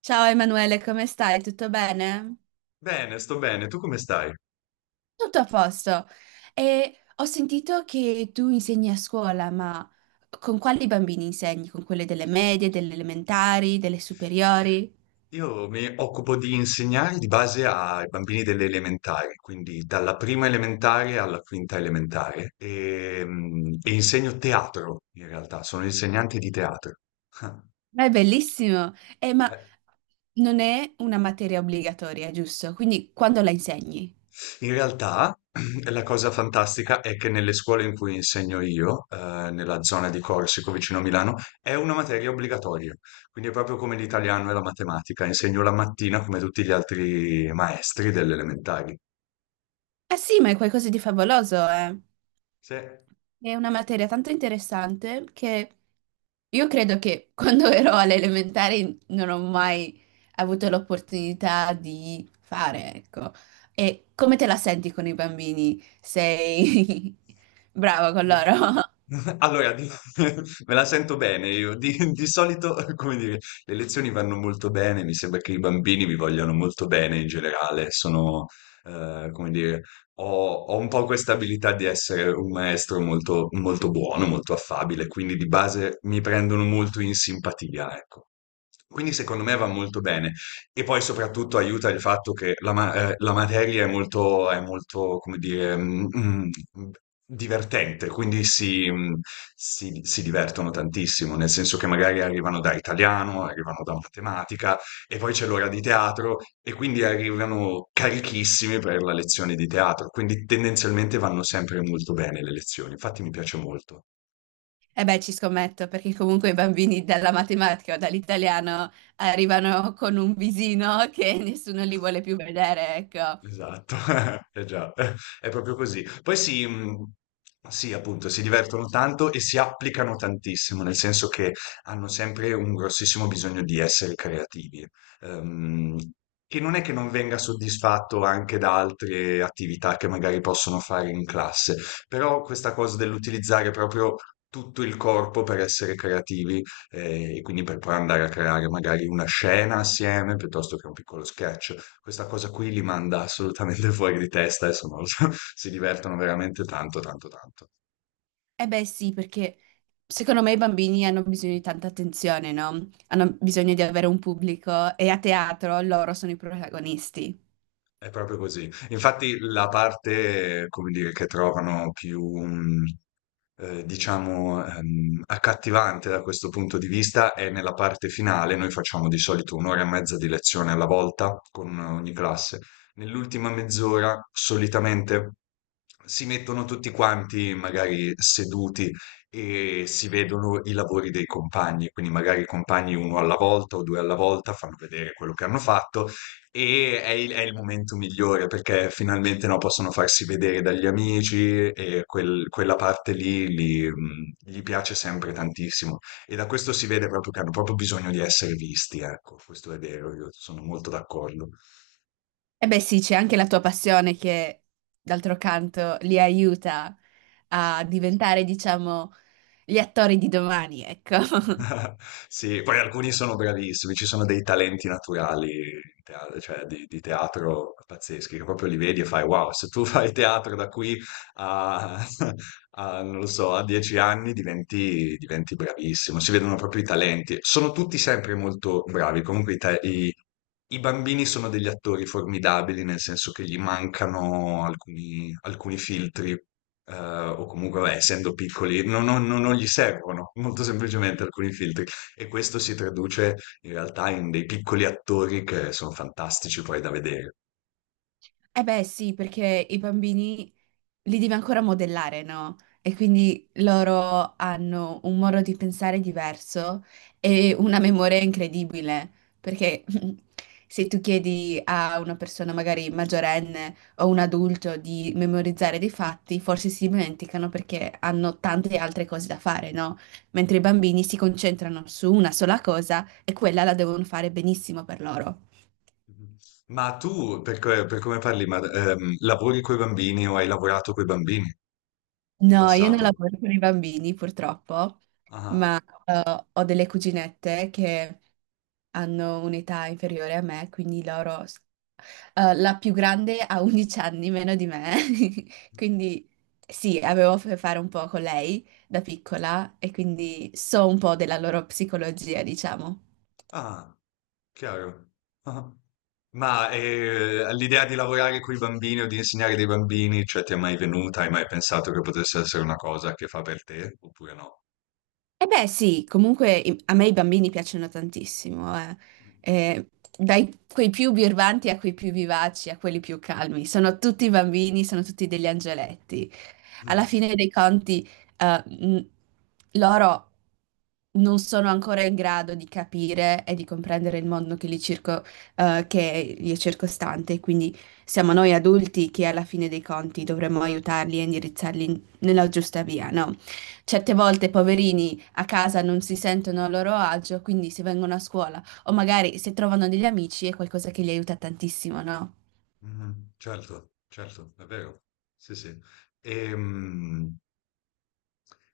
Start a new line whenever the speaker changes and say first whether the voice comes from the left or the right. right: Ciao Emanuele, come stai? Tutto bene?
left: Bene, sto bene. Tu come stai?
right: Tutto a posto. E ho sentito che tu insegni a scuola, ma con quali bambini insegni? Con quelle delle medie, delle elementari, delle superiori?
left: Io mi occupo di insegnare di base ai bambini delle elementari, quindi dalla prima elementare alla quinta elementare, e insegno teatro in realtà, sono insegnante di teatro.
right: Ma è bellissimo! Ma
left: Eh,
right: non è una materia obbligatoria, giusto? Quindi quando la insegni?
left: In realtà la cosa fantastica è che nelle scuole in cui insegno io, nella zona di Corsico vicino a Milano, è una materia obbligatoria, quindi è proprio come l'italiano e la matematica, insegno la mattina come tutti gli altri maestri delle elementari.
right: Ah sì, ma è qualcosa di favoloso, eh?
left: Se
right: È una materia tanto interessante che io credo che quando ero alle elementari non ho mai avuto l'opportunità di fare, ecco. E come te la senti con i bambini? Sei brava con loro?
left: allora di me la sento bene io. Di solito, come dire, le lezioni vanno molto bene, mi sembra che i bambini mi vogliano molto bene in generale. Sono, come dire, ho un po' questa abilità di essere un maestro molto molto buono, molto affabile, quindi di base mi prendono molto in simpatia, ecco. Quindi secondo me va molto bene. E poi soprattutto aiuta il fatto che la, la materia è molto, come dire, divertente, quindi si, si divertono tantissimo, nel senso che magari arrivano da italiano, arrivano da matematica e poi c'è l'ora di teatro e quindi arrivano carichissimi per la lezione di teatro, quindi tendenzialmente vanno sempre molto bene le lezioni, infatti mi piace molto.
right: E beh, ci scommetto, perché comunque i bambini dalla matematica o dall'italiano arrivano con un visino che nessuno li vuole più vedere, ecco.
left: Esatto, eh già, è proprio così. Poi si, mhmm, sì, appunto, si divertono tanto e si applicano tantissimo, nel senso che hanno sempre un grossissimo bisogno di essere creativi, ehm, che non è che non venga soddisfatto anche da altre attività che magari possono fare in classe, però questa cosa dell'utilizzare proprio tutto il corpo per essere creativi, e quindi per poi andare a creare magari una scena assieme, piuttosto che un piccolo sketch, questa cosa qui li manda assolutamente fuori di testa, adesso non lo so, si divertono veramente tanto, tanto, tanto.
right: Eh beh sì, perché secondo me i bambini hanno bisogno di tanta attenzione, no? Hanno bisogno di avere un pubblico e a teatro loro sono i protagonisti.
left: È proprio così. Infatti la parte, come dire, che trovano più, diciamo, accattivante da questo punto di vista è nella parte finale. Noi facciamo di solito un'ora e mezza di lezione alla volta con ogni classe. Nell'ultima mezz'ora solitamente si mettono tutti quanti magari seduti e si vedono i lavori dei compagni, quindi magari i compagni uno alla volta o due alla volta fanno vedere quello che hanno fatto e è il momento migliore perché finalmente no, possono farsi vedere dagli amici e quella parte lì gli piace sempre tantissimo. E da questo si vede proprio che hanno proprio bisogno di essere visti, ecco, questo è vero, io sono molto d'accordo.
right: Eh beh sì, c'è anche la tua passione che, d'altro canto, li aiuta a diventare, diciamo, gli attori di domani, ecco.
left: Sì, poi alcuni sono bravissimi, ci sono dei talenti naturali cioè di teatro pazzeschi, che proprio li vedi e fai wow, se tu fai teatro da qui a, a, non lo so, a 10 anni diventi, diventi bravissimo, si vedono proprio i talenti. Sono tutti sempre molto bravi, comunque i bambini sono degli attori formidabili, nel senso che gli mancano alcuni, alcuni filtri, o comunque, vabbè, essendo piccoli, non gli servono molto semplicemente alcuni filtri. E questo si traduce in realtà in dei piccoli attori che sono fantastici poi da vedere.
right: Eh beh sì, perché i bambini li devi ancora modellare, no? E quindi loro hanno un modo di pensare diverso e una memoria incredibile, perché se tu chiedi a una persona magari maggiorenne o un adulto di memorizzare dei fatti, forse si dimenticano perché hanno tante altre cose da fare, no? Mentre i bambini si concentrano su una sola cosa e quella la devono fare benissimo per loro.
left: Ma tu, per come parli, lavori coi bambini o hai lavorato coi bambini in
right: No, io non
left: passato?
right: lavoro con i bambini purtroppo,
left: Ah,
right: ma ho delle cuginette che hanno un'età inferiore a me, quindi loro... la più grande ha 11 anni meno di me, quindi sì, avevo a che fare un po' con lei da piccola e quindi so un po' della loro psicologia, diciamo.
left: ah. Chiaro. Ah. Ma l'idea di lavorare con i bambini o di insegnare dei bambini, cioè ti è mai venuta? Hai mai pensato che potesse essere una cosa che fa per te oppure no?
right: Eh beh, sì, comunque i- a me i bambini piacciono tantissimo, eh. Eh, dai quei più birbanti a quei più vivaci, a quelli più calmi. Sono tutti bambini, sono tutti degli angeletti. Alla
left: Mm,
right: fine dei conti, eh, mh, loro non sono ancora in grado di capire e di comprendere il mondo che li circo- che li è circostante, quindi siamo noi adulti che alla fine dei conti dovremmo aiutarli e indirizzarli in- nella giusta via, no? Certe volte, poverini a casa non si sentono a loro agio, quindi se vengono a scuola o magari se trovano degli amici è qualcosa che li aiuta tantissimo, no?
left: mm, Certo, certo, è vero. Sì, sì. Ehm,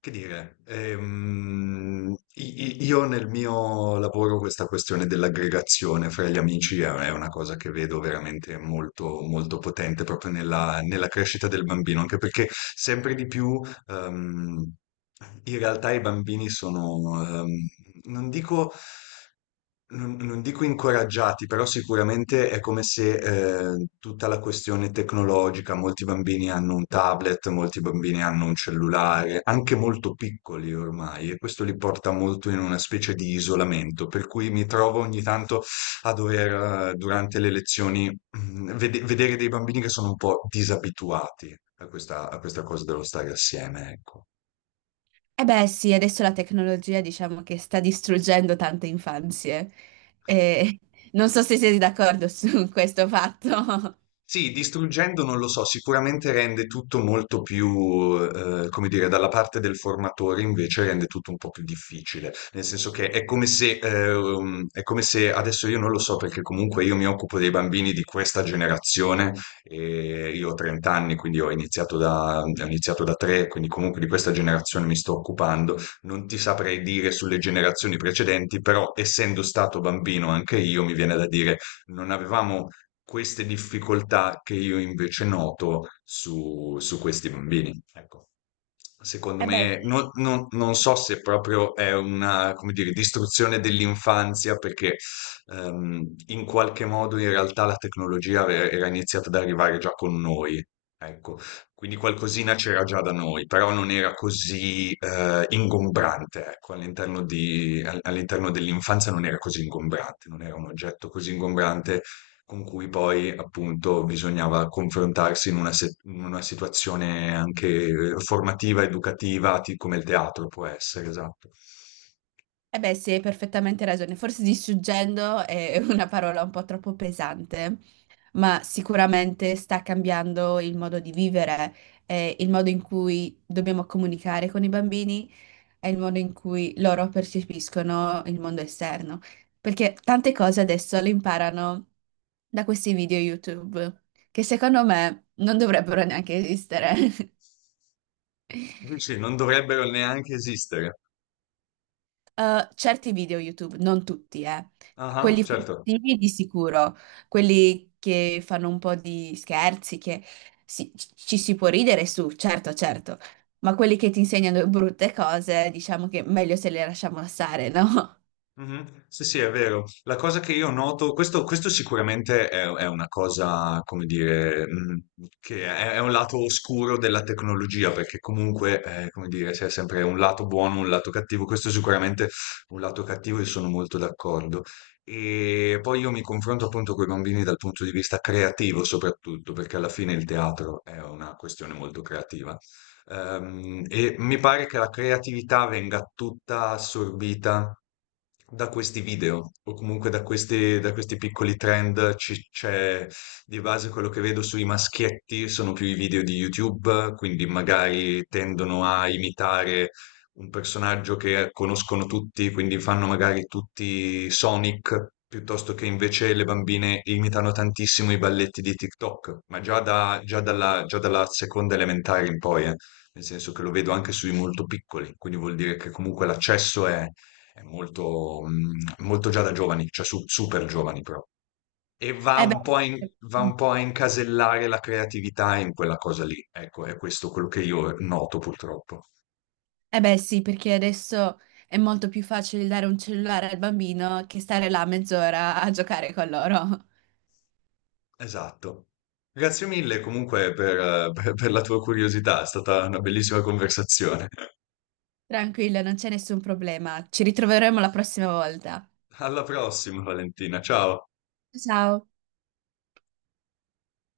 left: Che dire, io nel mio lavoro questa questione dell'aggregazione fra gli amici è una cosa che vedo veramente molto, molto potente proprio nella, nella crescita del bambino, anche perché sempre di più, ehm, in realtà i bambini sono, non dico non dico incoraggiati, però sicuramente è come se tutta la questione tecnologica, molti bambini hanno un tablet, molti bambini hanno un cellulare, anche molto piccoli ormai, e questo li porta molto in una specie di isolamento, per cui mi trovo ogni tanto a dover, durante le lezioni, vedere dei bambini che sono un po' disabituati a questa cosa dello stare assieme, ecco.
right: E beh sì, adesso la tecnologia diciamo che sta distruggendo tante infanzie. E non so se siete d'accordo su questo fatto.
left: Sì, distruggendo non lo so, sicuramente rende tutto molto più, come dire, dalla parte del formatore invece rende tutto un po' più difficile, nel senso che è come se, è come se adesso io non lo so perché comunque io mi occupo dei bambini di questa generazione, e io ho 30 anni, quindi ho iniziato da 3, quindi comunque di questa generazione mi sto occupando, non ti saprei dire sulle generazioni precedenti, però essendo stato bambino anche io mi viene da dire non avevamo queste difficoltà che io invece noto su, su questi bambini. Ecco. Secondo
right: Eh beh,
left: me,
right: sì.
left: non so se proprio è una, come dire, distruzione dell'infanzia, perché in qualche modo in realtà la tecnologia era iniziata ad arrivare già con noi. Ecco, quindi qualcosina c'era già da noi, però non era così ingombrante, ecco, all'interno dell'infanzia non era così ingombrante, non era un oggetto così ingombrante con cui poi appunto bisognava confrontarsi in una, in una situazione anche formativa, educativa, come il teatro può essere, esatto.
right: Eh beh, sì, hai perfettamente ragione. Forse distruggendo è una parola un po' troppo pesante, ma sicuramente sta cambiando il modo di vivere, il modo in cui dobbiamo comunicare con i bambini, è il modo in cui loro percepiscono il mondo esterno, perché tante cose adesso le imparano da questi video YouTube, che secondo me non dovrebbero neanche esistere.
left: Sì, non dovrebbero neanche esistere.
right: Certi video YouTube, non tutti, eh.
left: Ah,
right: Quelli
left: certo.
right: furtivi di sicuro, quelli che fanno un po' di scherzi, che si- ci si può ridere su, certo, certo, ma quelli che ti insegnano brutte cose, diciamo che meglio se le lasciamo stare, no?
left: Mhm. Sì, sì, è vero. La cosa che io noto, questo sicuramente è una cosa, come dire, che è un lato oscuro della tecnologia, perché comunque, come dire, c'è sempre un lato buono, un lato cattivo. Questo è sicuramente è un lato cattivo e sono molto d'accordo. E poi io mi confronto appunto con i bambini dal punto di vista creativo, soprattutto, perché alla fine il teatro è una questione molto creativa. E mi pare che la creatività venga tutta assorbita da questi video o comunque da questi piccoli trend. C'è di base quello che vedo sui maschietti, sono più i video di YouTube, quindi magari tendono a imitare un personaggio che conoscono tutti, quindi fanno magari tutti Sonic. Piuttosto che invece le bambine imitano tantissimo i balletti di TikTok, ma già dalla seconda elementare in poi, nel senso che lo vedo anche sui molto piccoli, quindi vuol dire che comunque l'accesso è molto, molto già da giovani, cioè super giovani però. E
right: Eh beh,
left: va un po' a incasellare la creatività in quella cosa lì. Ecco, è questo quello che io noto purtroppo.
right: eh beh sì, perché adesso è molto più facile dare un cellulare al bambino che stare là mezz'ora a giocare con loro.
left: Esatto. Grazie mille comunque per, per la tua curiosità, è stata una bellissima conversazione.
right: Tranquilla, non c'è nessun problema. Ci ritroveremo la prossima volta.
left: Alla prossima, Valentina. Ciao.
right: Ciao.